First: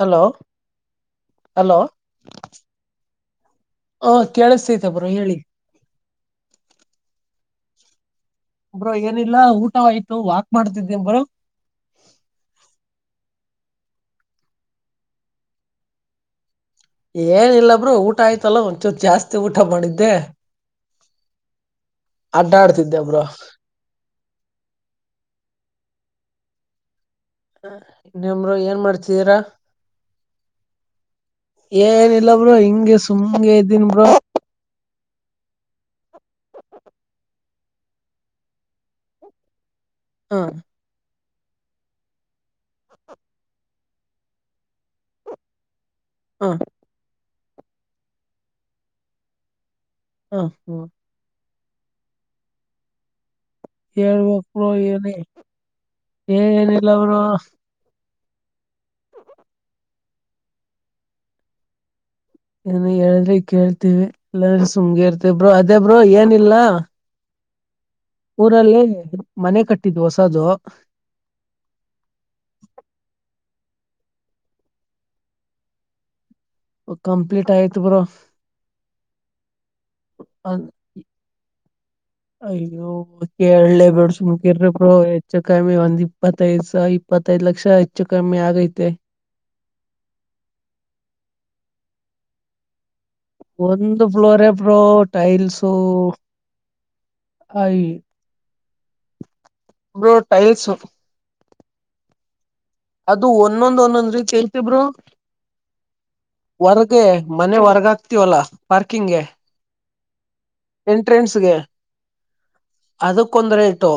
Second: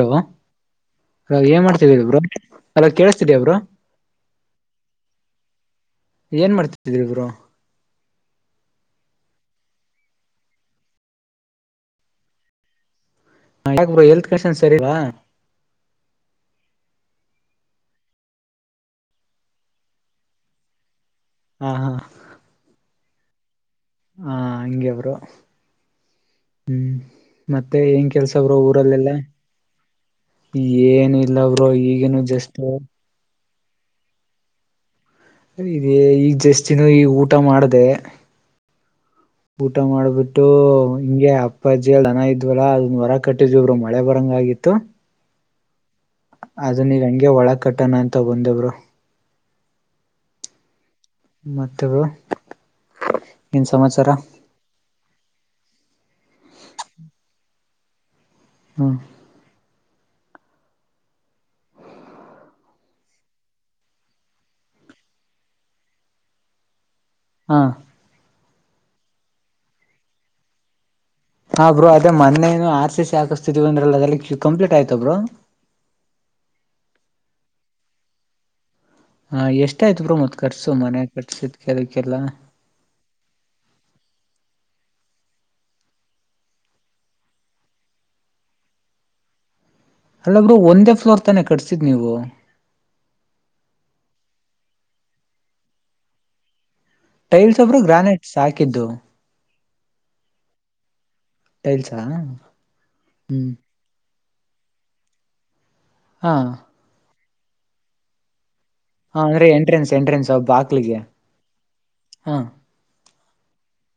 Hello ಹ ಏನ್ hello ಮಾಡ್ತಿದೀಯಾ ಬ್ರೋ ಅಲ್ಲ ಕೆಳಸ್ತಿದೆಯಾ ಬ್ರೋ? ಹ ಕೇಳಸ್ತೈತ ಬ್ರೋ ಹೇಳಿ. ಏನ್ ಮಾಡ್ತಿದ್ದಿರಿ ಬ್ರೋ. ಬ್ರೋ ಏನಿಲ್ಲ ಊಟಆಯ್ತು ವಾಕ್ ಮಾಡ್ತಿದೀನಿ ಬ್ರೋ. ಹಂಗ ಯಾಕ್ ಬ್ರೋ ಹೆಲ್ತ್ ಕಂಡೀಷನ್ ಸರಿ ಇಲ್ಲವಾ? ಏನಿಲ್ಲ ಬ್ರೋ ಊಟ ಆಯ್ತಲ್ಲ ಒಂಚೂರ್ ಜಾಸ್ತಿ ಊಟ ಮಾಡಿದ್ದೆ. ಹಾ ಹಾ ಅಡ್ಡ ಆಡ್ತಿದ್ದೆ ಬ್ರೋ. ಹಾ ಹಂಗೆ ಬ್ರೋ ಹ್ಮ್. ಮತ್ತೆ ಏನ್ ಇನ್ನೇನ್ ಕೆಲ್ಸ ಬ್ರೋ ಏನ್ ಊರಲ್ಲೆಲ್ಲ. ಮಾಡ್ತಿದೀರಾ ಏನು ಇಲ್ಲ ಬ್ರೋ ಈಗಿನು ಜಸ್ಟ್ ದಿನ ಬ್ರೋ. ಇದೇ ಈಗ ಜಸ್ಟ್ ಇನ್ನೂ ಈಗ್ ಊಟ ಮಾಡ್ದೇ. ಊಟ ಹ ಮಾಡ್ಬಿಟ್ಟು ಹಿಂಗೆ ಅಪ್ಪಜ್ಜಿಯಲ್ ದನ ಇದ್ವಲ್ಲ ಅದನ್ನ ಕಟ್ಟಿದ್ರೂ ಬ್ರೋ ಮಳೆ ಬರಂಗ ಆಗಿತ್ತು. ಹ ಅದನ್ನ ಈಗ್ ಹಂಗೆ ಒಳಗ್ ಕಟ್ಟಣ ಅಂತ ಬಂದೆ ಬ್ರೋ. ಹ ಹಾ ಮತ್ತ ಬ್ರೋ. ಏನ್ ಸಮಾಚಾರ ಹೇಳ್ಬೇಕ ಬ್ರೋ ಏನಿ ಏ ಏನಿಲ್ಲ ಬ್ರೋ. ಹಂ. ಏನೋ ಹೇಳಿದ್ರಿ ಕೇಳ್ತೇವಿ ಇಲ್ಗೆ ಸುಮ್ಮ್ನೆ ಇರ್ತೀವ ಬ್ರೋ ಅದೇ ಬ್ರೋ ಏನಿಲ್ಲ ಹಾ ಊರಲ್ಲಿ ಮನೆ ಕಟ್ಟಿದ್ ಹೊಸದುು ಹಾ ಬ್ರೋ ಅದೇ ಮೊನ್ನೇನು ಆರ್ ಸಿ ಸಿ ಹಾಕಸ್ತಿತಿದೀವಿ ಅಂದ್ರಲ್ಲ ಅದ ಎಲ್ಲಿ ಕಂಪ್ಲೀಟ್ ಆಯ್ತ ಬ್ರೋ. ಕಂಪ್ಲೀಟ್ ಆಯ್ತು ಬ್ರೋ. ಹಾ ಎಷ್ಟ ಆಯ್ತು ಬ್ರೋ ಮತ್ ಅದ ಖರ್ಚು ಮನೆ ಕಟ್ಸಿದ್ಕೆ ಅದಕ್ಕೆಲ್ಲ ಅಯ್ಯೋ ಕೆಳ್ಳೆ ಬ್ಯಾಡ್ ಸೂಮ್ ಸುಮ್ಮಕಿರಿ ಬ್ರೋ ಹೆಚ್ಚು ಕಮ್ಮಿ ಒಂದ್ ಇಪ್ಪತ್ತೈದು ಸ ಇಪ್ಪತ್ತೈದ್ ಲಕ್ಷ ಹೆಚ್ಚು ಕಮ್ಮಿ ಆಗೈತೆ. [inaudible] ಅಲ್ಲ ಬ್ರೋ ಒಂದೇ ಫ್ಲೋರ್ ತಾನೇ ಕಟ್ಸಿದ್ ನೀವು. ಒಂದು ಫ್ಲೋರೆ ಬ್ರೋ ಟೈಲ್ಸು ಟೈಲ್ಸ್ ಒಬ್ರು ಅಯ್ ಗ್ರಾನೈಟ್ಸ್ ಹಾಕಿದ್ದು. Bro tiles. ಟೈಲ್ಸಾ. ಅದು ಹ್ಮ್ ಒಂದೊಂದ್ ಒಂದೊಂದ್ರಿ ಕೇಳ್ತ ಬ್ರೋ ಹಾ ಹೊರಗೆ. ಮನೆ ಹೊರಗ ಹಾಕ್ತಿವಲ್ಲಾ. ಹಾ ಅಂದ್ರೆ ಎಂಟ್ರೆನ್ಸ್ ಎಂಟ್ರೆನ್ಸ್ ಬ್ಬ ಬಾಕ್ಲಿಗೆ ಹಾ. ಅದಕ್ಕೊಂದ ರೇಟು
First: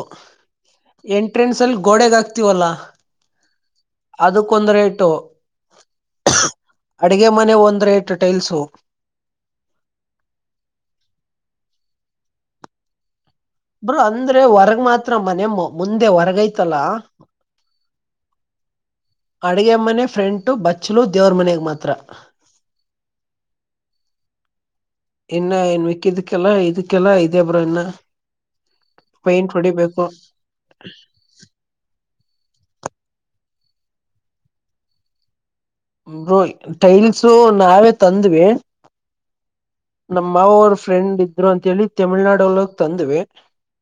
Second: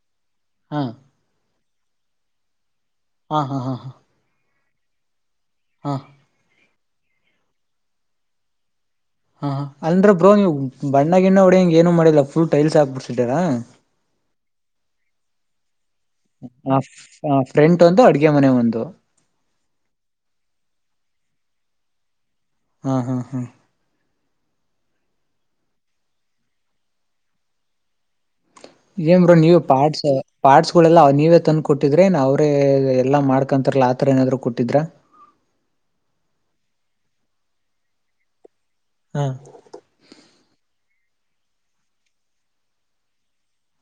ಹಾ ಎಂಟ್ರೆನ್ಸ್ ಅಲ್ಲಿ ಗೋಡೆಗ ಹಾಕ್ತಿವಲ್ಲಾ ಹಾ ಹಾ ಹಾ ಹಾ. ಕೊಂದ ರೆಟ್ಟು. ಹಾ ಅಡಗೆ ಮನೆಗ್ ಒಂದ ರೇಟು ಟೈಲ್ಸು. ಹಾ ಹಾ ಅಂದ್ರೆ ಬ್ರೋ ನೀವು ಬಣ್ಣ ಗಿಣ್ಣ ಹೊಡ್ಯಾಂಗ್ ಏನು ಮಾಡಿಲ್ಲ ಫುಲ ಟೈಲ್ಸ್ ಹಾಕ್ಬಿಡ್ ಬ್ರೋ ಅಂದ್ರೆ ಹೊರಗ ಮಾತ್ರ ಮನೆ ಮು ಮುಂದೆ ಹೊರಗೈತಲ್ಲ. ಫ್ರಂಟ್ ಒಂದು ಅಡ್ಗೆ ಮನೆ ಒಂದು ಅಡಗೆಮ್ಮನೆ ಫ್ರೆಂಟು ಬಚ್ಚಲು ದೇವ್ರ ಮನೆಗೆ ಮಾತ್ರ. ಹಾ ಹಾ ಹಾ. ಇನ್ನ ಏನ್ ಮಿಕ್ಕಿದಕ್ಕೆಲ್ಲ ಇದಕ್ಕೆಲ್ಲ ಇದೆ ಬ್ರೋ ಇನ್ನ. ಏನ್ ಬ್ರೋ ಪೈಂಟ್ ನೀವ್ ಹೊಡಿಬೇಕು ಪಾರ್ಟ್ಸ್ ಪಾರ್ಟ್ಸ್ ಗಳೆಲ್ಲ ನೀವೇ ತಂದ ಕೊಟ್ಟಿದ್ರಿ ಏನ್ ಅವ್ರ ರಿ ಎಲ್ಲಾ ಮಾಡ್ಕೊಂತಾರಲ್ಲ ಆತರ ಏನಾದ್ರು ಕೊಟ್ಟಿದ್ರ. [unintelligible] ಟೈಲ್ಸು ನಾವೇ ತಂದ್ವಿ. ಹಾ ನಮ ಮಾವ ಅವ್ರ ಫ್ರೆಂಡ್ ಇದ್ರು ಅಂತೇಳಿ ತಮಿಳ್ನಾಡಲ್ಲೋಗ ತಂದ್ವಿ.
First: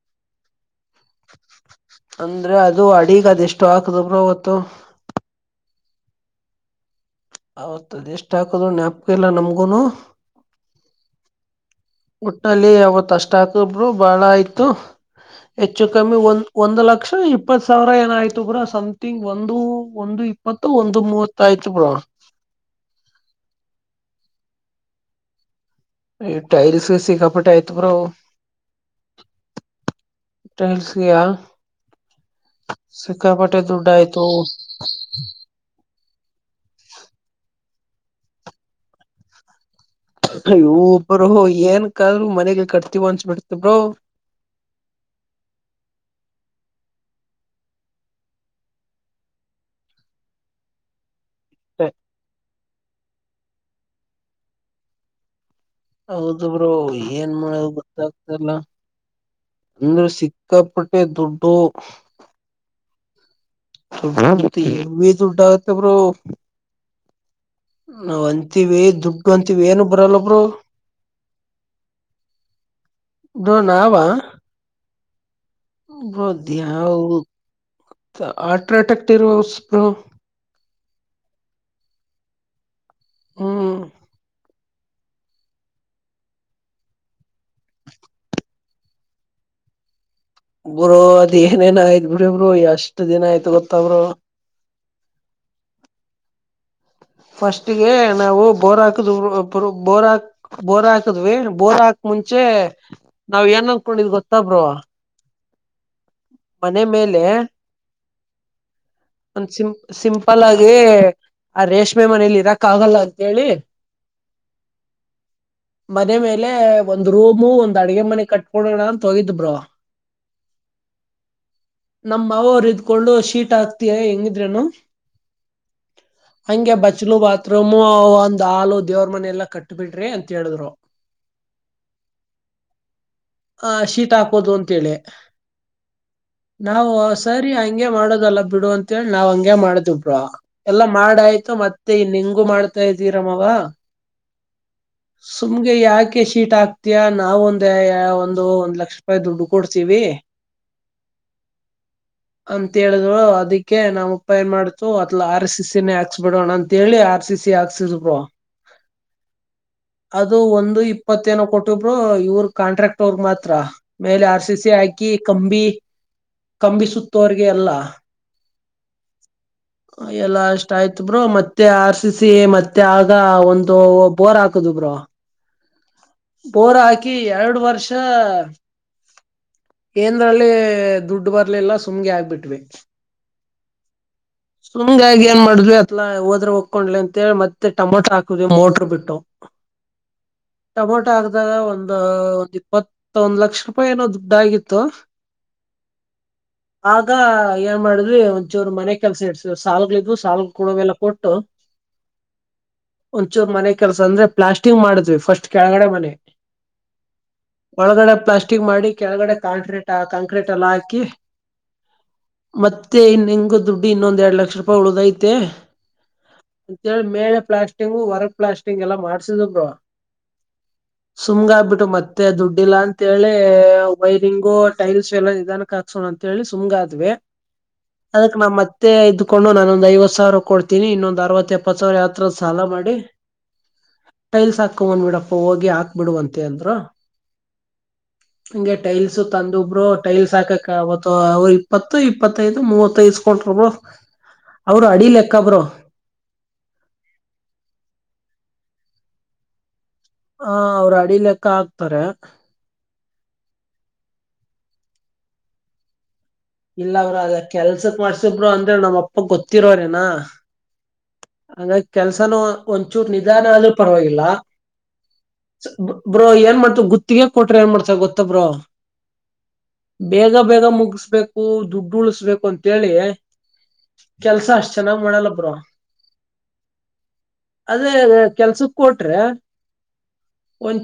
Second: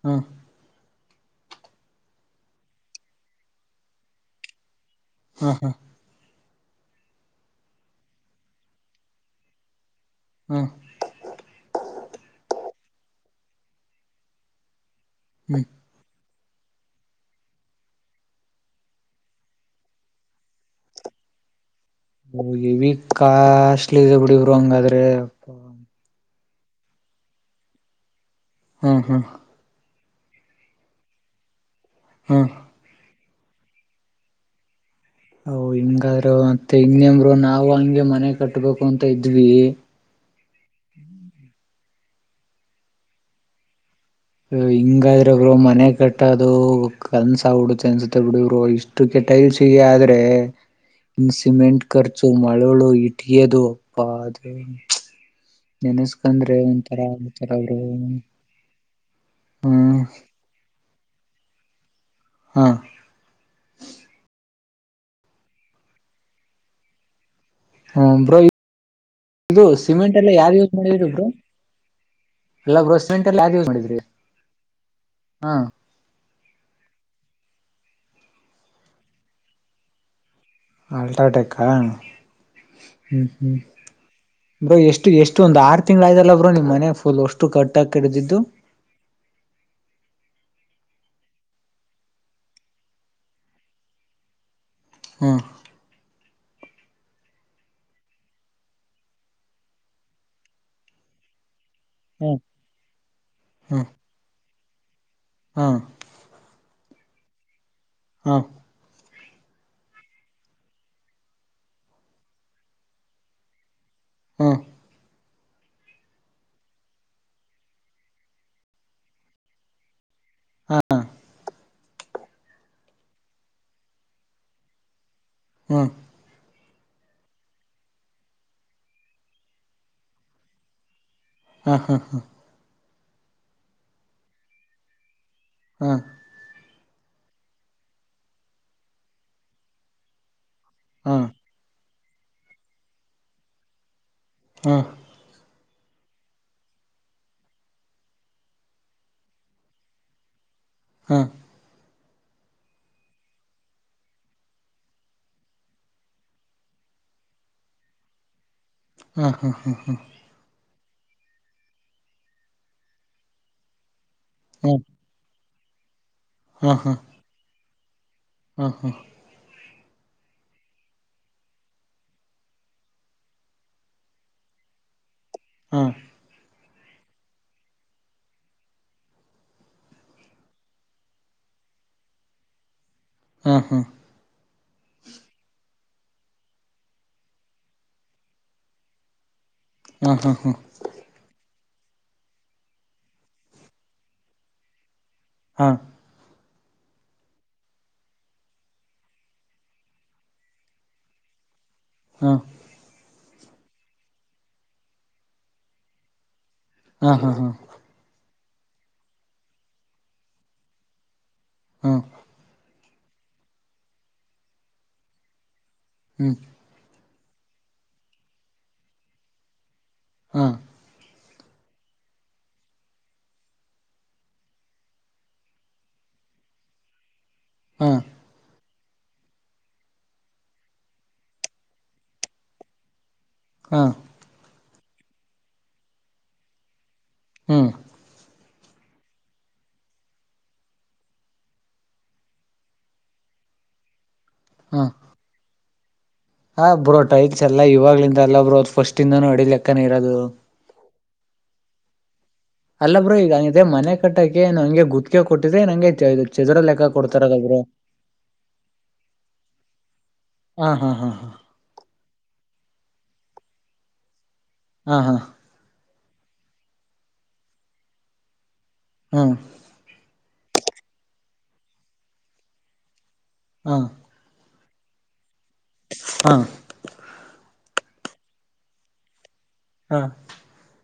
ಹಾ ಅಂದ್ರೆ ಅದು ಅಡಿಗ ಅದೆಷ್ಟು ಹಾಕ್ದ ಬ್ರೋ ಅವತ್ತು. ಹಾ ಹಾ ಅವತ್ತ ಅದ ಎಷ್ಟ ಹಾಕದ್ ನ್ಯಾಪ್ಕಾ ಇಲ್ಲ ನಮ್ಗುನೂ. ಹ್ಮ್ ಒಟ್ಟಲ್ಲಿ ಅವತ್ ಅಷ್ಟ ಹಾಕ್ದ ಬ್ರೋ ಬಾಳ ಆಯ್ತು ಹ್ಮ್ ಹೆಚ್ಚು ಕಮ್ಮಿ ಒಂದ ಒಂದು ಲಕ್ಷ ಇಪ್ಪತ್ತು ಸಾವಿರ ಏನಾಯ್ತು ಬ್ರೋ ಸಮ್ಥಂಗ್ ಒಂದು ಒಂದು ಇಪ್ಪತ್ತು ಒಂದು ಮೂವತ್ತಾಯ್ತು. ಹೇವಿ ಕಾಷ್ಟಟ್ಲಿ ಇದೆ ಬಿಡಿ ಬ್ರೋ ಹಂಗಾದ್ರೇ. ಈ ಟೈಲ್ಸ್ ಸಿಕ್ಕ ಪಟ್ಟೆ ಆಯ್ತು ಬ್ರೋ. ಹ್ಮ್ ಹಾ. ಟೈಲ್ಸೆಗೆಯ. ಹಾ. ಸಿಕ್ಕಾಪಟ್ಟೆ ದುಡ್ಡ ಆಯ್ತು. ಹ್ ಹಿಂಗಾದ್ರು ಮತ್ತೆ ಇನ್ನೇನ್ ಬ್ರೋ ನಾವು ಹಂಗೆ ಮನೆ ಕಟ್ಬೇಕು ಅಂತ ಇದ್ವಿ. ಅಯ್ಯೋ ಬ್ರೋ ಏನಕಾದ್ರರು ಮನೆಗೆ ಕಟ್ತಿವ ಅನ್ಸಬಿಡ್ತಬ್ರೋ. ಹಿಂಗಾದ್ರ ಬ್ರೋ ಮನೆ ಕಟ್ಟದು ಕಲ್ಸ ಉಡುತ್ತೆ ಅನ್ಸುತ್ತೆ ಬಿಡರು ಇಷ್ಟು ಕೆಟ್ಟ. ಟೈಲ್ಸಿಗೆ ಆದ್ರೆ. ಸಿಮೆಂಟ್ ಖರ್ಚು ಮಳೋಳು ಇಟ್ಟಿಗೆದು ಅಪ್ಪ ದೇವ್ರೆ. ಹೌದು ನೆನಸ್ಕಂದ್ರೆ ಬ್ರೋ ಒಂಥರ ಏನ್ ಆತರ ಬ್ರೋ. ಹೂ ಹ್ಮ್ ಸಿಕ್ಕಾಪಟ್ಟೆ ದುಡ್ಡು. ಹಾ. [unintelligible] ಹೇವಿ ದುಡ್ಡು ಆಗುತ್ತೆ ಬ್ರೋ. ಹ್ಮ ನಾವ್ ಬ್ರೋ ಅಂತೀವಿ ದುಡ್ಡು ಅಂತೀವಿ ಇದು ಏನು ಸಿಮೆಂಟ್ ಬರಲ್ಲ ಎಲ್ಲ ಬ್ರೋ ಯಾರು ಯೂಸ್ ಮಾಡರು ಬ್ರೋ. ಇಲ್ಲ ಬ್ರೋ ಸೀಮೆಟಲ್ಲ ಬ್ರೋ ಯಾವುದು ಯುಸ್ ಮಾಡಿದ್ರಿ. ಹಾ ಹಾ. ದ್ಯಾವ ಆರ್ಟ್ಟ್ಯಾಕ್ ಇರುವ ಉಸ್ ಬ್ರೋ. [unintelligible] ಅಲ್ಟ್ರಾಟೆಕ್ ಹಾ ಹ್ಮ್ ಹ್ಮ್ ಬ್ರೋ ಎಷ್ಟು ಎಷ್ಟು ಒಂದ್ ಆರು ತಿಂಗ್ಗಳ ಆಯತಲ್ಲ ಬ್ರೋ ನಿಮ್ ಮನೆ ಫುಲ್ ಅಷ್ಟು ಕಟ್ಟಕ ಕಡ್ದಿದ್ದು. [inaudible] ಬ್ರೋ ಅದ್ ಏನೇನ ಆಯ್ತ್ ಬುರಬರು ಎಷ್ಟ್ ದಿನ ಆಯ್ತ ಗೊತ್ತ ಬ್ರೋ. ಹೂಂ. ಫಸ್ಟ್ಗೆ ನಾವು ಬೋರ್ ಹಾಕದ ಬೋರ್ ಹಾಕ್ ಬೋರ ಹಾಕದ್ವಿ. ಬೋರ್ ಹಾಕ್ ಹ್ಮ್ ಮುಂಚೆ ನಾವ್ ಏನ್ನ್ಕೊಂಡಿದ್ ಗೊತ್ತ ಬ್ರೋ. ಹಾ. ಮನೆ ಮೇಲೆ. ಹಾ. ಒಂದ್ ಸಿಂ ಸಿಂಪಲ್ ಆಗಿ. ಆ ರೇಷ್ಮೆ ಮನೇಲಿ ಇರಕ್ ಆಗಲ್ಲ ಅಂತೇಳಿ. ಹ್ಮ. [inaudible] ಮನೆ ಮೇಲೆ ಒಂದ್ ರೂಮು ಒಂದ್ ಅಡ್ಗೆ ಮನೆ ಕಟ್ಕೊಂಡೋಣ ಅಂತ ಹೊಗಿದ್ ಬ್ರೋ. ನಮ್ ಮಾವವ್ರು ಇದ್ಕೊಂಡು ಶೀಟ್ ಹಾಕ್ತಯ ಹೆಂಗಿದ್ರೇನು. ಹ್ಮ. ಹಂಗೆ ಬಚ್ಲು ಬಾತ್ರೂಮು ಒಂದ್ ಹಾಲು ದೇವ್ರ ಮನೆ ಎಲ್ಲಾ ಕಟ್ಟ ಬಿಡ್ರಿ ಅಂತ ಹೇಳಿದ್ರು. ಹಾ ಹಾ ಹಾ. ಹ ಶೀಟ್ ಹಾಕೋದು ಅಂತೇಳಿ. ನಾವು ಸರಿ ಹಂಗೆ ಮಾಡೋದಲ್ಲ ಬಿಡು ಅಂತೇಳಿ ನಾವ್ ಹಂಗೆ ಮಾಡ್ದು ಬ್ರೋ. ಎಲ್ಲಾ ಮಾಡಾಯ್ತು ಮತ್ತೆ ನಿಂಗು ಮಾಡ್ತಾ ಇದ್ದೀರ ಮಾವ. ಸುಮಗೆ ಯಾಕೆ. ಶೀಟ್ ಆಕ್ತಯಾ ನಾವ ಒಂದ ಒಂದು ಒಂದ್ ಲಕ್ಷ ರೂಪಾಯಿ ದುಡ್ಡು ಕೊಡ್ತೀವಿ. ಹಾ. [inaudible] ಅಂತ ಹೇಳಿದ್ರು ಅದಕ್ಕೆ ನಮ್ ಅಪ್ಪ ಎನ್ ಮಾಡ್ತು ಅದಲ ಆರ್ ಸಿ ಸಿನೇ ಹಾಕ್ಸ್ ಬಿಡೋಣ ಅಂತೇಳಿ ಆರ್ ಸಿ. ಸಿ ಆಕ್ಸದ್ ಬ್ರೋ. ಹ್ಮ ಹ್ಮ ಹ್ಮ ಹ್ಮ. ಇಪ್ಪತ್ತ ಎನೋ ಕೊಟ್ಟಿವು ಬ್ರೋ ಇವ್ರ ಕಾಂಟ್ರಾಕ್ಟ್ ಅವರ್ ಮಾತ್ರ ಮೇಲೆ ಆರ್ ಸಿ ಸಿ ಹ್ಮ್ ಹ್ಮ್ ಹ್ಮ್ ಹಾಕಿ. ಕಂಬಿ ಕಂಬಿಸುತ್ತೋರಿಗೆ ಎಲ್ಲ ಹಾಂ ಹಂ ಎಲ್ಲ ಅಷ್ಟ ಆಯ್ತ್ ಬ್ರೊ ಮತ್ತೆ ಆರ್ ಸಿ ಸಿ ಮತ್ತೆ ಆಗ ಒಂದು ಬೋರ್ ಹಾಕದ್ ದು ಬ್ರೊ ಹ್ಮ್ ಬೋರ ಹಾಕಿ ಎರಡು ವರ್ಷ ಏಂದ್ರಲ್ಲಿ ದುಡ್ಡು ಬರ್ಲಿಲ್ಲ ಸುಮ್ಗೆ ಆಗ್ಬಿಟ್ವಿ ಹಾ ಹಾ ಸುಂಗ್ಗಾಗಿ ಏನ್ ಮಾಡಿದ್ವಿ ಹೋದ್ರೆ ಒಕ್ಕೊಂಡ್ಲಿ ಅಂತೇಳಿ ಮತ್ತೆ ಟಮೊಟೊ ಹಾಕುದ್ವಿ ಮೋಟರು ಬಿಟ್ಟು ಟೊಮೊಟೊ ಹಾಕ್ದಗ ಒಂದು ಒಂದ್ ಇಪ್ಪತ್ತ ಒಂದ್ ಲಕ್ಷ ರೂಪಾಯಿ ಏನೋ ದುಡ್ಡ ಆಗಿತ್ತು ಹಾ ಆಗ ಏನ್ ಮಾಡಿದ್ವಿ ಒಂಚೂರು ಮನೆ ಕೆಲಸ ಇಡ್ಸ ಸಾಲುಗಳಿದ್ವು ಸಾಲಗಳು ಕೊಡವೆಲ್ಲ ಕೊಟ್ಟು ಹಾ ಒಂಚೂರು ಮನೆ ಕೆಲಸ ಅಂದ್ರೆ ಪ್ಲಾಸ್ಟಿಂಗ್ ಮಾಡಿದ್ವಿ ಫಸ್ಟ್ ಕೆಳಗಡೆ ಮನೆ ಹ್ಮ್ ಹ್ಮ್ ಒಳಗಡೆ ಪ್ಲಾಸ್ಟಿಂಗ್ ಮಾಡಿ ಕೆಳಗಡೆ ಕಾಂಕ್ರೀಟ್ ಕಾಂಕ್ರೀಟ್ ಎಲ್ಲ ಹಾಕಿ ಹ್ಮ ಮತ್ತೆ ಇನ್ ಹೆಂಗು ದುಡ್ಡಿ ಇನ್ನೊಂದ್ ಎರಡ್ ಲಕ್ಷ ರೂಪಾಯಿ ಉಳದ್ ಐತೆ ಹ್ಮ್ ಮೇಲೆ ಪ್ಲಾಸ್ಟಿಂಗ್ ಹೊರಗ ಪ್ಲಾಸ್ಟಿಂಗ ಎಲ್ಲ ಮಾಡ್ಸಿದು ಬ್ರೊ ಹಾ ಸುಮ್ ಆಗ್ಬಿಟ್ಟು ಮತ್ತೆ ದುಡ್ಡಿಲ್ಲಾ ಅಂತೇಳಿ ವೈರಿಂಗು ಟೈಲ್ಸ್ ಎಲ್ಲ ಇದಾನ ಹಾಕ್ಸೋಣ ಅಂತೇಳಿ ಸುಮಗಾದ್ವಿ ಹಾ ಅದಕ್ ನಮ್ ಅತ್ ತ್ತೆ ಇದ್ಕೊಂಡು ನಾನೊಂದ್ ಐವತ್ತು ಸಾವಿರ ಕೊಡ್ತೀನಿ ಇನ್ನೊಂದ್ ಅರ್ವಾತು ಎಪ್ಪತ್ ಸಾವಿರ ಯಾರ್ ಹತ್ರ ಸಾಲ ಮಾಡಿ ಹಾ ಟೈಲ್ಸ್ ಹಾಕೊನ್ ಬಿಡಪ್ಪ ಹೋಗಿ ಹಾಕ್ಬಿಡುವಂತೆ ಅಂದ್ರು ಹ್ಮ್ ಹಂಗೆ ಟೈಲ್ಸ್ ತಂದೊ ಬ್ರೊ ಟೈಲ್ಸ್ ಹಾಕಕ್ ಆಗತ್ತು ಅವರು ಇಪ್ಪತ್ತು ಇಪ್ಪತ್ತೈದು ಮೂವತ್ತು ಇಸ್ಕೊಂಡ್ರ ಬ್ರೊ ಹಾ ಅವರು ಅಡಿ ಲೆಕ್ಕ ಬ್ರೊ ಹಾ ಬ್ರೋ ಟೈಲ್ಸ್ ಎಲ್ಲಾ ಇವಾಗ್ಲಿಂದ ಅಲ್ಲ ಬ್ರೊ ಫಸ್ಟ್ ಇಂದನು ಅಡಿ ಲೆಕ್ಕನ ಇರೋದು ಆ ಅವ್ರ ಅಡಿ ಲೆಕ್ಕ ಹಾಕ್ತಾರೆ ಅಲ್ಲ ಬ್ರೋ ಈಗಂಗಿದೆ ಮನೆ ಕಟ್ಟಕ್ಕೆ ಹಂಗೆ ಗುತ್ಕ ಕೊಟ್ಟಿದ್ರೆ ನಂಗೆ ಚದರ ಲೆಕ್ಕ ಇಲ್ಲ ಬ್ರೊ ಅದ ಕೊಡ್ತಾರಲ್ಲ ಬ್ರೋ ಕೆಲ್ಸಕ್ ಮಾಡ್ಸಬ್ರು ಅಂದ್ರೆ ನಮ್ಮ್ ಅಪ್ಪ ಗೊತ್ತಿರೋರೇನಾ ಹಾ ಹಾ ಹಾ ಹಂಗಾಗಿ ಕೆಲ್ಸನೂ ಒಂಚೂರು ನಿಧಾನ ಆದ್ರೂ ಪರವಾಗಿಲ್ಲ ಹಾ ಹಾ ಬ್ರೋ ಏನ್ ಮಾಡ್ತ ಗುತ್ತಿಗೆ ಕೊಟ್ರ ಏನ್ ಮಾಡ್ತ ಗೊತ್ತ ಬ್ರೋ ಹಾ ಬೇಗ ಬೇಗ ಮುಗಿಸ್ಬೇಕು ದುಡ್ಡು ಉಳಿಸಬೇಕು ಅಂತೇಳಿ ಹಾ ಕೆಲ್ಸ ಅಷ್ಟ್ ಚೆನ್ನಾಗಿ ಮಾಡಲ್ಲ ಬ್ರೊ ಹಾ ಅದೇ ಅದೇ ಕೆಲ್ಸಕ್ ಕೊಟ್ರೆ ಹಾ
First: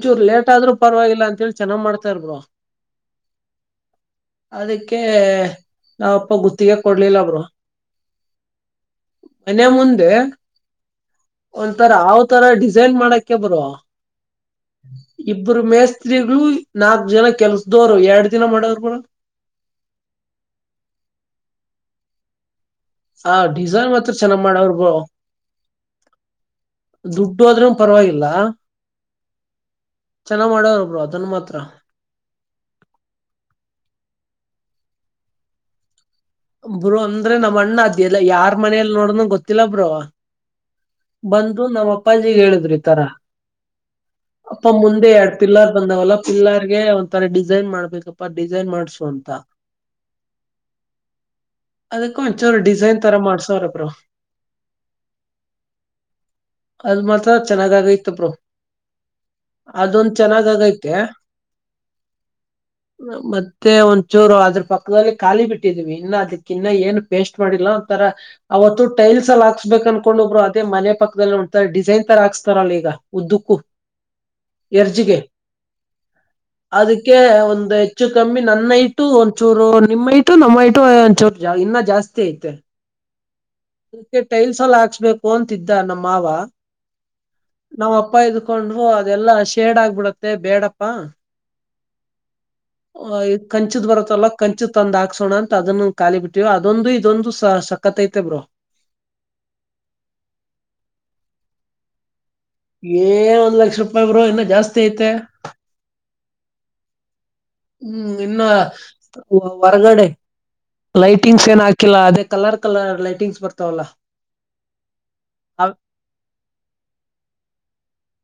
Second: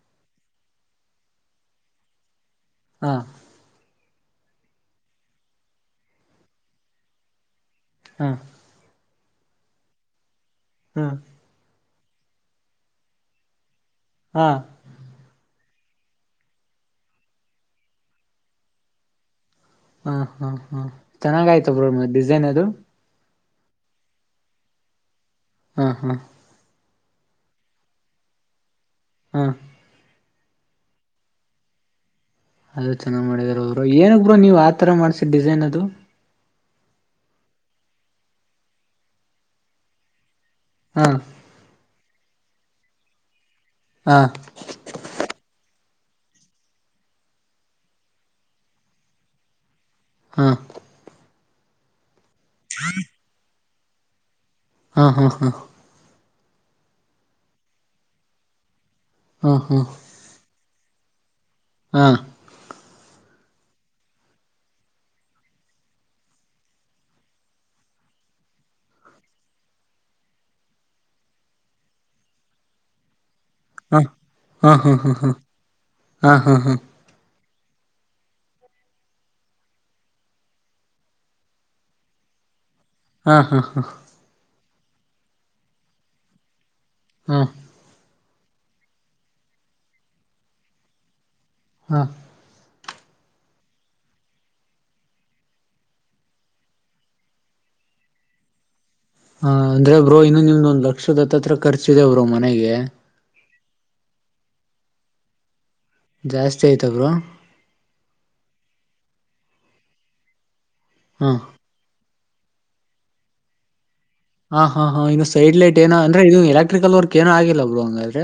ಒಂಚೂರ್ ಲೇಟ್ ಆದ್ರೂ ಪರವಾಗಿಲ್ಲ ಅಂತೇಳಿ ಚನ್ನಾಗ್ ಮಾಡ್ತಾರ್ ಬ್ರೊ ಹಾ ಅದಕ್ಕೆ ನಮ್ಮಪ್ಪ ಗುತ್ತಿಗೆ ಕೊಡ್ಲಿಲ್ಲ ಬ್ರೊ ಹಾ ಮನೆ ಮುಂದೆ ಹ್ಮ ತರ ಹಾವು ತರ ಡಿಸೈನ್ ಮಾಡಕ್ಕೆ ಬ್ರೊ ಹಾ ಇಬ್ಬರು ಮೇಸ್ತ್ರಿಗಳು ನಾಕ್ ಜನ ಕೆಲ್ಸದವರು ಎರಡ್ ದಿನ ಮಾಡೋರ ಬಡ ಹ ಹಾ ಹಾ ಚೆನ್ನಾಗ ಆಯ್ತ ಬ್ರ ಮ ಡಿಸೈನ್ ಅದು ಹ ಡಿಸೈನ್ ಹತ್ರ ಚೆನ್ನಾಗ್ ಮಾಡವ್ರ ಬ ಹಾ ಹ್ಮ ದುಡ್ಡು ಆದ್ರೂ ಪರವಾಗಿಲ್ಲ ಹಾ ಚೆನ್ನಾಗ ಮಾಡೋರೊಬ್ರು ಅದನ್ ಮಾತ್ರ ಅದ ಚೆನ್ನಾಗ್ ಮಾಡಿದಾರಬರು ಎನಕ್ಬ್ರೋ ನೀವ್ ಆತರ ಮಾಡ್ಸಿದ ಡಿಸೈನ್ ಅದು ಬ್ರೋ ಅಂದ್ರೆ ನಮ್ಮ ಅಣ್ಣ ಅದಲ್ಲ ಯಾರ್ ಮನಲ್ ನೋಡಣಂಗ ಗೊತ್ತಿಲ್ಲ ಬ್ರೋ ಹಾ ಬಂದು ನಮ್ಮಪ್ಪಜಿಗೆ ಹೇಳಿದ್ರಿ ತರ ಹಾ ಅಪ್ಪ ಮುಂದೆ ಅಡ್ತಿಲ್ಲ ಬಂದವಲ್ಲ ಪಿಲ್ಲರ್ಗೆ ಒಂಥರ ಡಿಸೈನ್ ಮಾಡ್ಬೇಕಪ್ಪ ಡಿಸೈನ್ ಮಾಡ್ಸು ಅಂತ ಹಾ ಅದಕ್ಕ ಒಂಚರು ಡಿಸೈನ್ ತರ ಮಾಡ್ಸೋರ ಬ್ರೋ ಹಾ ಹಾ ಹಾ ಅದ ಮಾತ್ರ ಚೆನ್ನಾಗ ಆಗೈತ ಬೋ ಹಾ ಹಾ ಅದೊಂದ ಚೆನ್ನಾಗ್ ಆಗೈತ್ ತ್ಯ ಹಾ ಮತ್ತೆ ಒಂದ್ಚೂರು ಅದ್ರ ಪಕ್ಕದಲ್ಲಿ ಖಾಲಿ ಬಿಟ್ಟ ದೀವಿ ಇನ್ನು ಅದಕ್ಕ ಇನ್ನ ಏನ್ ಪೇಸ್ಟ್ ಮಾಡಿಲ್ಲ ಒಂತರ ಅವತ್ತು ಟೈಲ್ಸ್ ಅಲ್ಲಿ ಹಾಕ್ಸ್ಬೇಕು ಅನ್ಕೊಂಡ್ ಒಬ್ಬರು ಅದೇ ಮನೆ ಪಕ್ಕದಲ್ಲಿ ಉಂರೆ ಡಿಸೈನ್ ತರ ಹಾಕ್ಸ್ತಾರಲ್ಲ ಈಗ ಉದ್ದು ಹಾ ಹಾ ಎರ್ಜಿಗೆ ಹಾ ಹಾ ಹಾ ಹಾ ಅದಕ್ಕೆ ಒಂದು ಹೆಚ್ಚು ಕಮ್ಮಿ ನನ್ನ ಇಟ್ಟು ಒಂದಚೂರು ನಿಮ್ಮ ಇಟ್ಟು ಇ ನಮ್ಮ ಇಟು ಒಚೋರು ಇನ್ನ ಜಾಸ್ತಿ ಐತೆ ಹಾ ಹಾ ಹಾ ಹಾ ಹಾ ಅದಕ್ಕೆ ಟೈಲ್ಸ್ ಎಲ್ಲ ಹಚ್ಬೇಕು ಅಂತಿದ್ದ ನಮ್ಮ ಮಾವ ಹಾ ನಾವ್ ಅಪ್ಪ ಇದ ಕಕೊಂಡ್ ಅದೆಲ್ಲಾ ಶೇಡ್ ಆಗ್ಬಿಡತ್ತೆ ಬೇಡಪ್ಪಾ ಹಾ ಕಂಚದ್ ಬರತ್ತಲ್ಲ ಕಂಚಿದ ತಂದಾ ಹಸೋಣ ಅಂತ ಅದನ್ನು ಖಾಲಿ ಬಿಟ್ಟಿವವ ಅದೊಂದು ಇದೊಂದು ಸ ಸಕತ ಐತೆ ಬ್ರೋ ಹ ಅಂದ್ರೆ ಬ್ರರು ಇನ್ನು ನಿಮ್ದೊಂದ್ ಲಕ್ಷದತ್ತ ಹತ್ರ ಖರ್ಚಿದೆರು ಮ ಏ ಒಂದ್ ಲಕ್ಷ ರೂಪಾಯಿ ಬ್ರೋ ಇನ್ನು ಜಾಸ್ತಿ ಐತೆ ಜಾಸ್ತಿ ಆಯ್ತವ್ರ ಹ್ಮ್ ಇನ್ನು ಹೊರಗಡೆ ಹಾ ಲೈಟಿಂಗ್ಸ್ ಏನ್ ಹಾಕಿಲ್ಲ ಅದ ಕಲರ್ ಕಲರ್ ಲೈಟಿಂಗ್ಸ್ ಬರ್ತಾವಲ್ಲ ಹಾ ಹಾ ಹಾ ಇನ್ನು ಸೈಡ್ ಅವ್- ಲೈಟ್ ಏನ ಅಂದ್ರೆ ಇದು ಎಲೆಕ್ಟ್ರಿಕಲ್ ವರ್ಕ್ ಏನ ಆಗಿಲ್ಲ ಬ್ರರು ಹಂಗಾದ್ರೆ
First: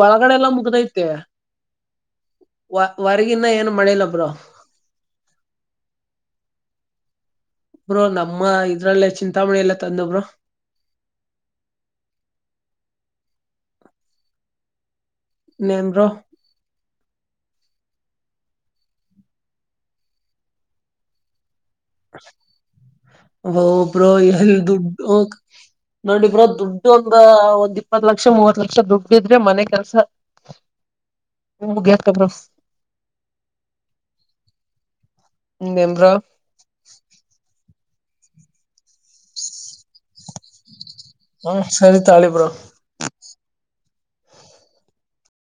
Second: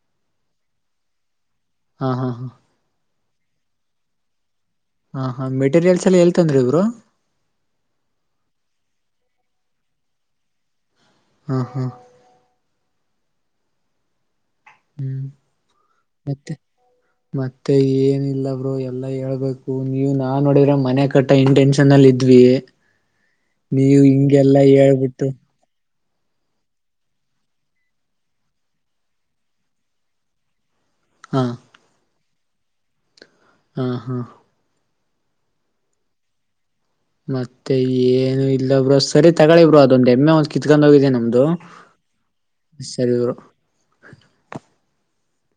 ಒಳಗಡೆ ಎಲ್ಲಾ ಮುಗ್ದೈತೆ ಹಾ ಹಾ ಹಾ ಹೊರಗಿನ ಏನ್ ಮಳೆ ಲಬ್ರ ಹಾ ಹಾ ಮೆಟೀರಿಯಲ್ಸ್ ಎಲ್ಲ ಎಲ್ ತಂದ್ರಿ ಬ್ರೋ ಅ್ರ ನಮ್ಮ ಇದ್ರಲ್ಲೇ ಚಿ ತಾಮಣಿ ಎಲ್ಲ ತಂದಬ್ರ ಹಾ ಹಾ ಹ್ಮ್ ಇನ್ನೇನ್ ಬ್ರೋ ಮತ್ತೆ ಮತ್ತೆ ಏನಿಲ್ಲ ಬರು ಎಲ್ಲಾ ಹೇಳ್ಬೇಕು ನೀವು ನಾ ನೋಡಿದ್ರೆ ಮನೆ ಕಟ್ಟ ಇಂಟೆನ್ನ್ ಚನ್ನಲ್ಲ ಇದ್ವಿ ಓ ನೀವು ಬ್ರೋ ಹಿಗೆಲ್ಲಾ ಹೇಳ್ಬಿಟ್ಟು ನೋಡಿಬ್ರೋ ದುಡ್ಡು ಒಂದ ಒಂದ್ ಇಪ್ಪತ್ ಲಕ್ಷ ಮೂವತ್ ಲಕ್ಷ ದುಡ್ಡು ಇದ್ರೆ ಮನೆ ಕೆಲ್ಸ ಹಾ ಹ ಗ ಕಬ್ರ ಹ ಹಾ ನಂಬ್ರ ಮತ್ತೆ ಏನು ಇಲ್ಲಬ್ರ ಸರಿ ತಗಳಿಬ್ರರು ಅದೊಂದ ಎಮ್ಮೆ ಒಂದ್ ಕಿತ್ಕೊಂಡ್ ಹೋಗಿದ್ದೇನೆ ನಮ್ದು ಹ್ಮ್ ಸರಿ ತಾಳಿ ಬ್ರೋ ಸರಿರು